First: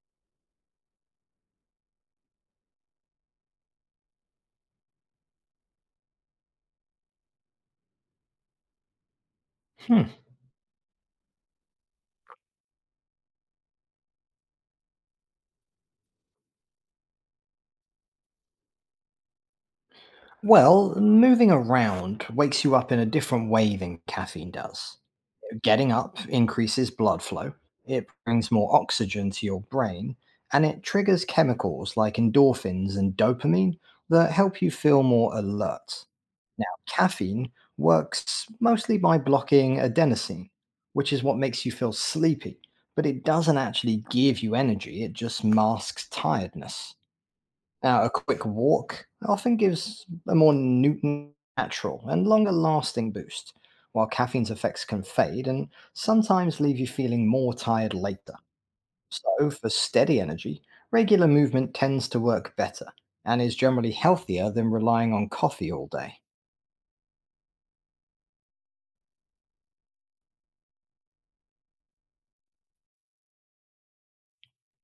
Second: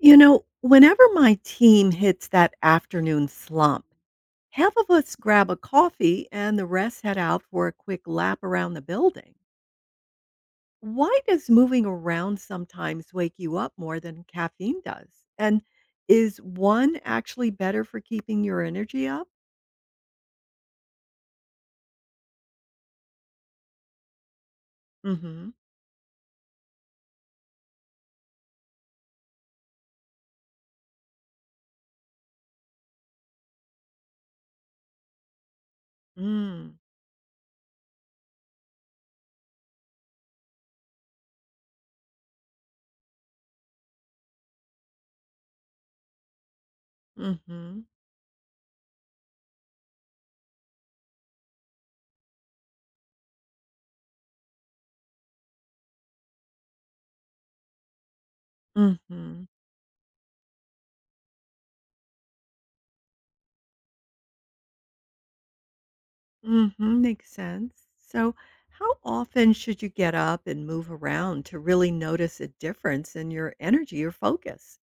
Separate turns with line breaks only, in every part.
You know, whenever my team hits that afternoon slump, half of us grab a coffee and the rest head out for a quick lap around the building.
Hmm.
Why does moving around sometimes wake you up more than caffeine does? And is one actually better for keeping your energy up?
Well, moving around wakes you up in a different way than caffeine does.
Mm-hmm.
Getting up increases blood flow, it brings more oxygen to your brain, and it triggers chemicals like endorphins and dopamine that help you feel more alert. Now,
Mm.
caffeine works mostly by blocking adenosine, which is what makes you feel sleepy, but it doesn't actually give you energy, it just masks tiredness.
hmm mm
Now, a quick walk often gives a more natural and longer lasting boost, while caffeine's effects can fade and sometimes leave you feeling more tired later.
Mm-hmm.
So, for steady energy, regular movement tends to work better and is generally healthier than relying on coffee all day.
Mhm, makes sense. So, how often should you get up and move around to really notice a difference in your energy or focus?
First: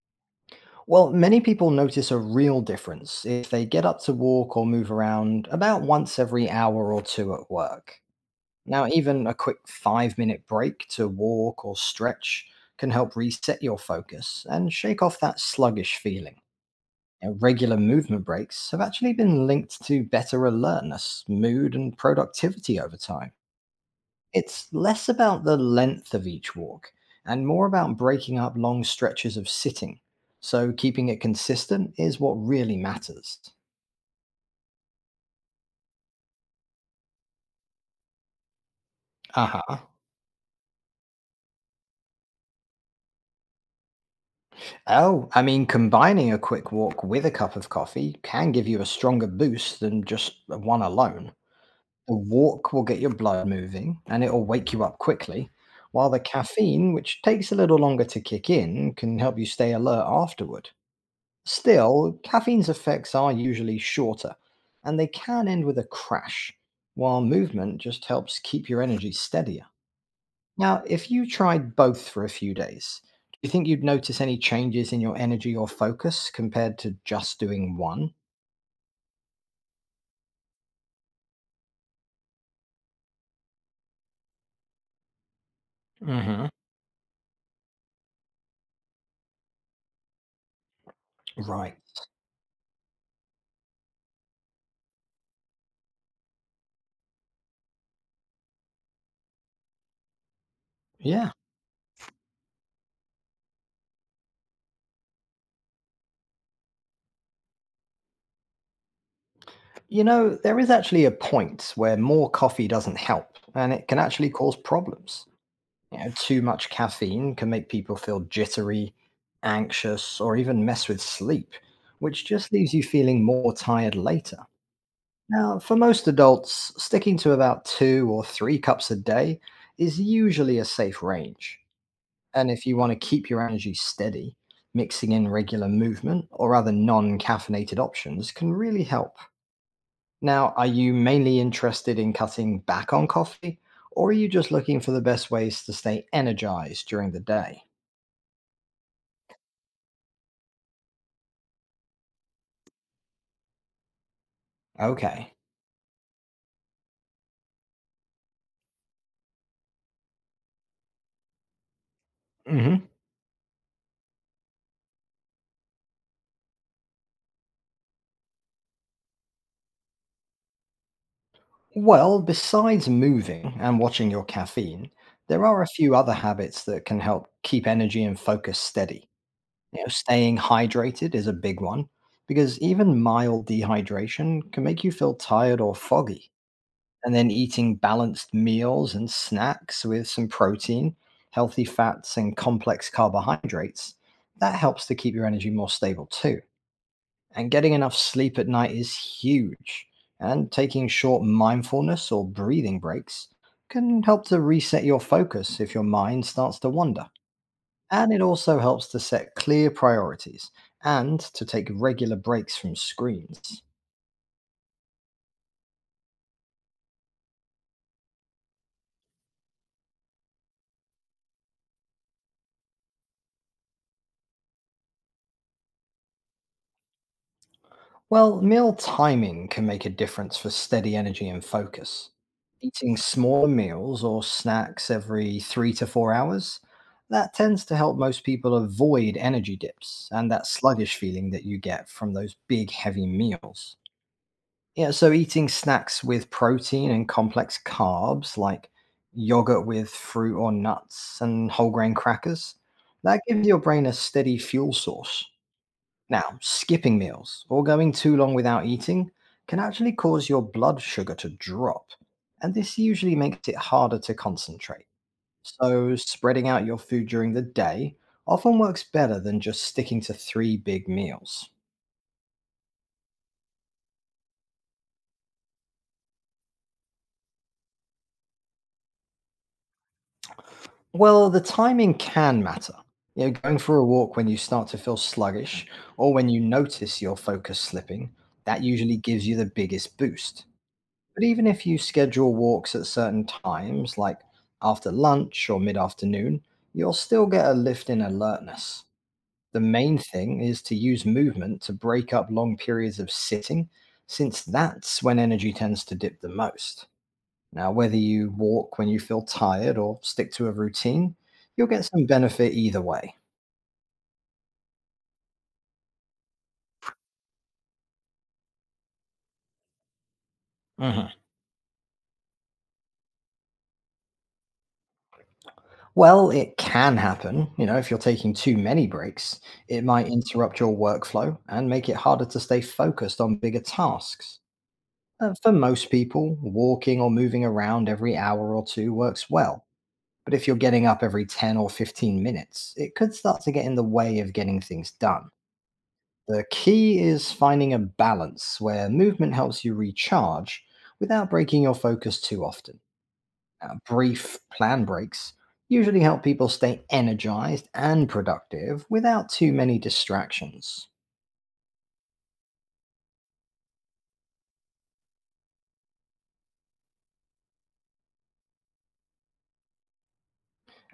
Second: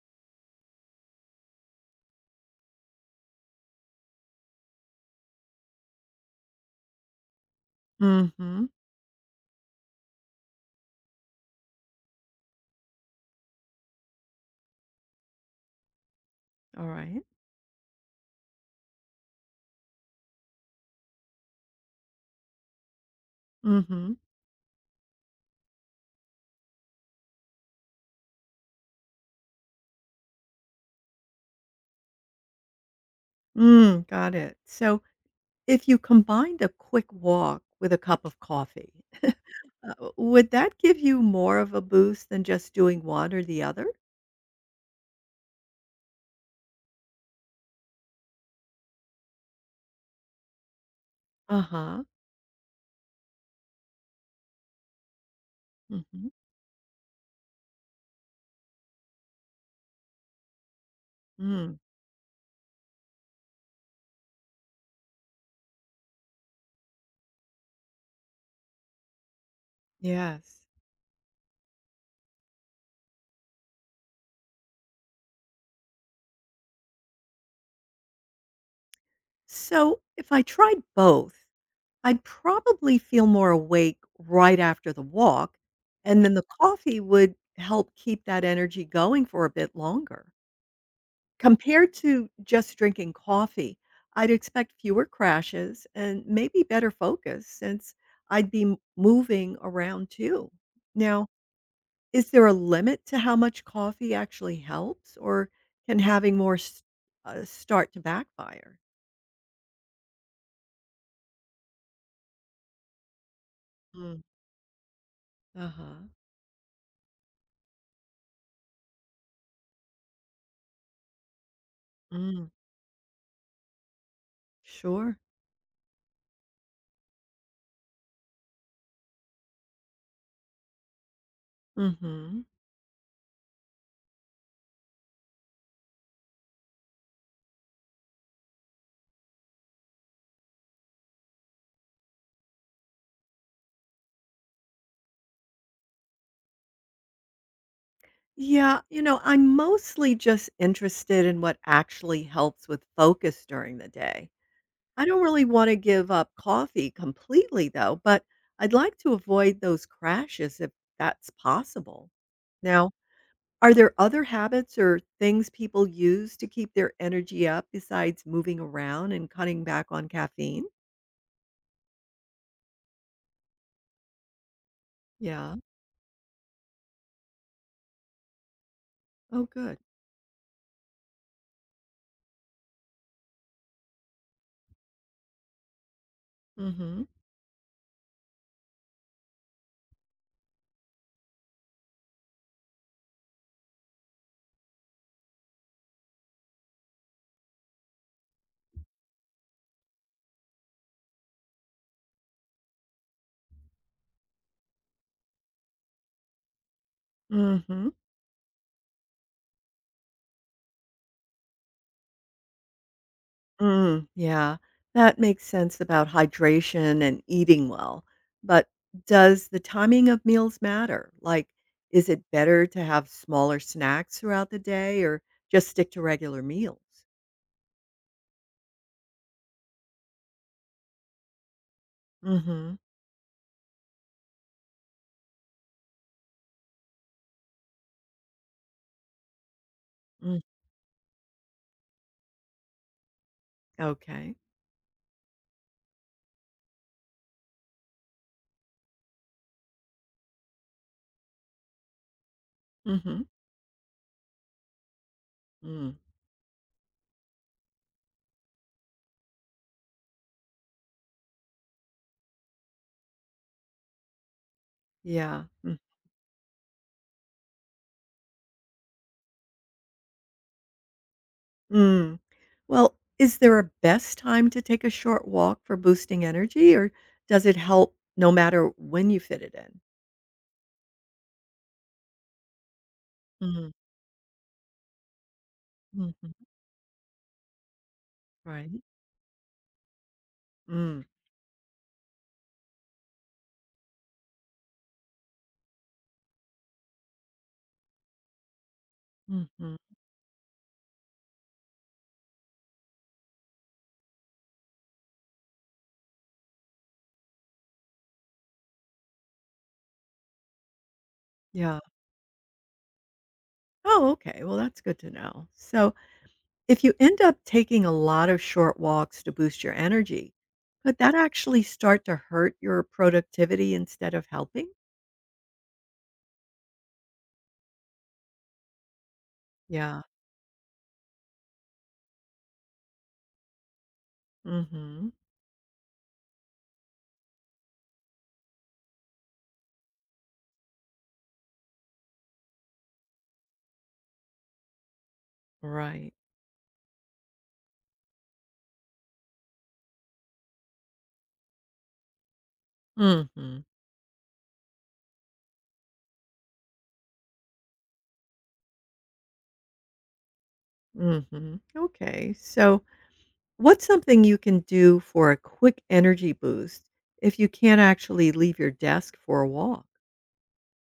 Well, many people notice a real difference if they get up to walk or move around about once every hour or two at work.
Mhm.
Now, even a quick 5-minute break to walk or stretch can help reset your focus and shake off that sluggish feeling.
All right.
Now, regular movement breaks have actually been linked to better alertness, mood, and productivity over time.
Mhm.
It's less about the length of each walk and more about breaking up long stretches of sitting. So, keeping it consistent is what really matters.
Mm, got it. So, if you combined a quick walk with a cup of coffee,
Aha.
would that give you more of a boost than just doing one or the other?
Oh, I mean, combining a quick walk with a cup of coffee can give you a stronger boost than just one alone.
Uh-huh.
The walk will get your blood moving and it'll wake you up quickly, while the
Mhm.
caffeine, which takes a little longer to kick in, can help you stay alert afterward.
Mm.
Still, caffeine's effects are usually shorter and they can end with a crash, while movement just helps keep your energy steadier.
Yes.
Now, if you tried both for a few days, do you think you'd notice any changes in your energy or focus compared to just doing one?
So, if I tried both, I'd probably feel more awake right after the walk, and then the
Hmm.
coffee would help keep that energy going for a bit longer.
Right.
Compared to just drinking coffee, I'd expect fewer crashes and maybe better focus since I'd be moving around too. Now,
Yeah.
is there a limit to how much coffee actually helps, or can having more s start to backfire?
You know, there is actually a point where more coffee doesn't help and it can
Mm.
actually cause problems.
Uh huh.
You know, too much caffeine can make people feel jittery, anxious, or even mess with sleep, which
Mm.
just leaves you feeling more tired later.
Sure.
Now, for most adults, sticking to about 2 or 3 cups a day is usually a safe range.
Mm hmm.
And if you want to keep your energy steady, mixing in regular movement or other non caffeinated options can really help. Now, are you mainly interested in cutting back on coffee, or are you just looking for the best ways to stay energized during the day?
Yeah, I'm mostly just interested in what actually helps with focus during the day. I don't
Okay.
really want to give up coffee completely, though, but I'd like to avoid those crashes if that's possible.
Hmm.
Now, are there other habits or things people use to keep their energy up besides moving around and cutting back on caffeine?
Well, besides moving and watching your caffeine, there
Yeah.
are a few other habits that can help keep energy and focus steady.
Oh, good.
You know, staying hydrated is a big one because even mild dehydration can make you feel tired or foggy.
Mm hmm.
And then eating balanced meals and snacks with some protein, healthy fats, and complex carbohydrates, that helps to keep your energy more stable too. And getting enough sleep at night is huge. And taking short mindfulness or breathing breaks can help to reset your focus if your mind starts to wander.
Mm hmm.
And it also helps to set clear priorities and to take regular breaks from screens.
Mm, yeah, that makes sense about hydration and eating well. But does the timing of meals matter? Like, is it better to have smaller snacks throughout the day or just stick to regular meals?
Well, meal timing can make a difference for steady energy and focus.
Mm-hmm.
Eating smaller meals or snacks every 3 to 4 hours, that tends to help most people avoid energy dips and
Mm,
that sluggish feeling that you get from those big, heavy meals.
okay.
Yeah, so eating snacks with protein and complex carbs like yogurt with fruit or nuts and whole grain crackers, that
Mm-hmm.
gives your brain a steady fuel source.
Mm,
Now, skipping meals or going too long without eating can actually cause your blood sugar to drop, and this usually makes it harder to concentrate.
yeah. Mm.
So, spreading out your food during the day often works better than just sticking to three big meals.
Mm. Well, is there a best time to take a short walk for boosting energy, or does it help no matter when you fit it in?
Well, the timing can matter. You know, going
Mm-hmm.
for a walk when you start to feel sluggish or when
Mm-hmm.
you notice your focus slipping, that
Right.
usually gives you the biggest boost.
Mm.
But even if you schedule walks at certain times, like after lunch or mid afternoon, you'll still get a lift in alertness. The
Mm-hmm.
main thing is to use movement to break up long periods of sitting, since that's when energy tends to dip the most. Now, whether you walk when you feel tired or stick to a routine, you'll
Yeah.
get some benefit either way.
Oh, okay. Well, that's good to know. So, if you end up taking a lot of short walks to boost your energy, could
Mhm.
that actually start to hurt your productivity instead of helping?
Well, it can happen. You know, if you're taking too many breaks, it
Yeah.
might interrupt your workflow and make it harder to stay focused on bigger tasks.
Mm-hmm.
And for most people, walking or moving around every hour or two works well. But if you're getting up every 10 or 15 minutes, it could start to get in the way of getting things done.
Right.
The key is finding a balance where movement helps you recharge without breaking your focus too often.
Mm-hmm.
Brief plan breaks usually help people stay energized and productive without too many distractions.
Mm-hmm. Okay. So, what's something you can do for a quick energy boost if you can't actually leave your desk for a walk?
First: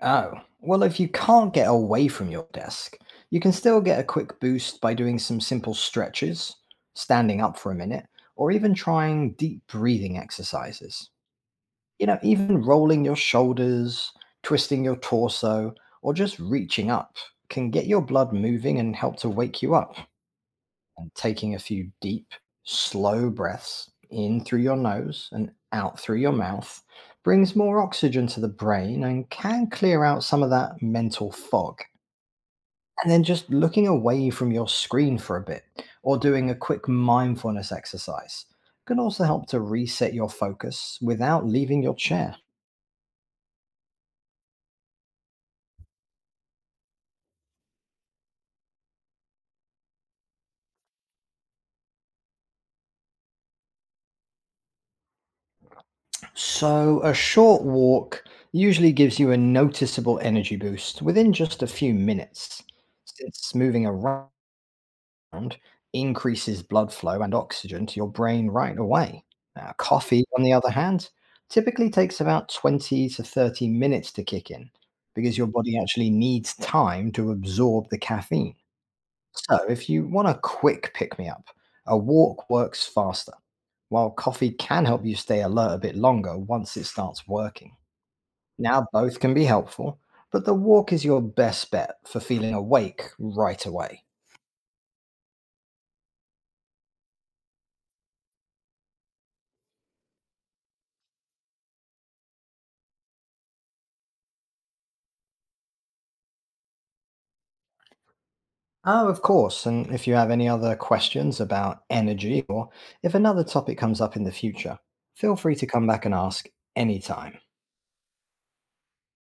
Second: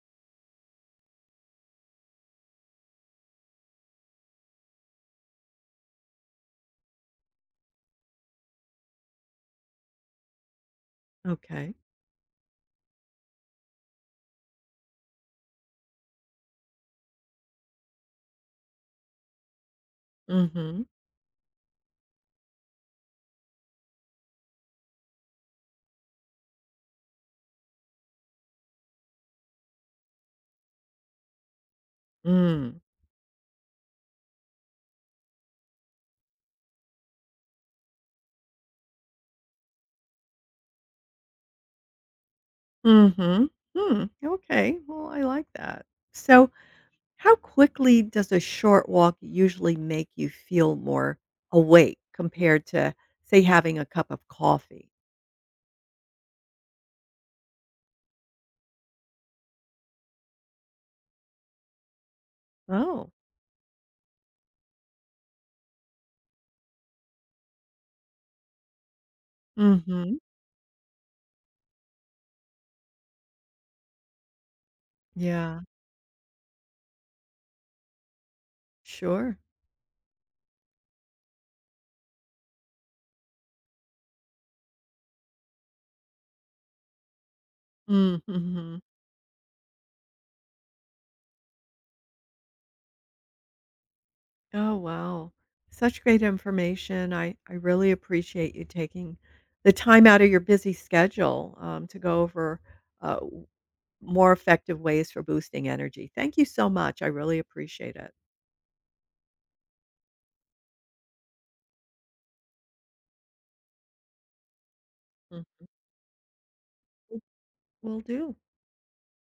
Oh, well, if you can't get away from your desk, you can still get a quick boost by doing some simple stretches, standing up for a minute, or even trying deep breathing exercises.
Okay.
You know, even rolling your shoulders, twisting your torso, or just reaching up can get your blood moving and help to wake you up.
Mm-hmm.
And taking a few deep, slow breaths in through your nose and out through your mouth brings more oxygen to the brain and can clear out some of that mental fog.
Mm.
And then just looking away from your screen for a bit or doing a quick mindfulness exercise can also help to reset your focus without leaving your chair.
Mm-hmm. Hmm. Okay. Well, I like that. So, how quickly does a short walk usually make you feel more awake compared to, say, having a cup of coffee?
So, a short walk usually gives you a noticeable energy boost within just a few minutes,
Oh.
since moving around increases blood flow and oxygen to your brain right away. Now,
Mm. Mhm.
coffee, on the other hand, typically takes about 20 to 30 minutes to kick in because your
Yeah.
body actually needs time to absorb the caffeine.
Sure.
So, if you want a quick pick me up, a walk works faster, while coffee can help you stay alert a bit longer once it starts working.
Mhm.
Now, both can be helpful, but the walk is your best bet for feeling awake right away.
Oh, wow. Such great information. I really appreciate you taking the time out of your busy schedule, to go over, w more effective ways for boosting energy. Thank you so much. I really appreciate it.
Oh, of course. And if you have any other questions about energy or if another topic comes up in the future, feel free
Mm.
to come back and ask anytime.
Will do.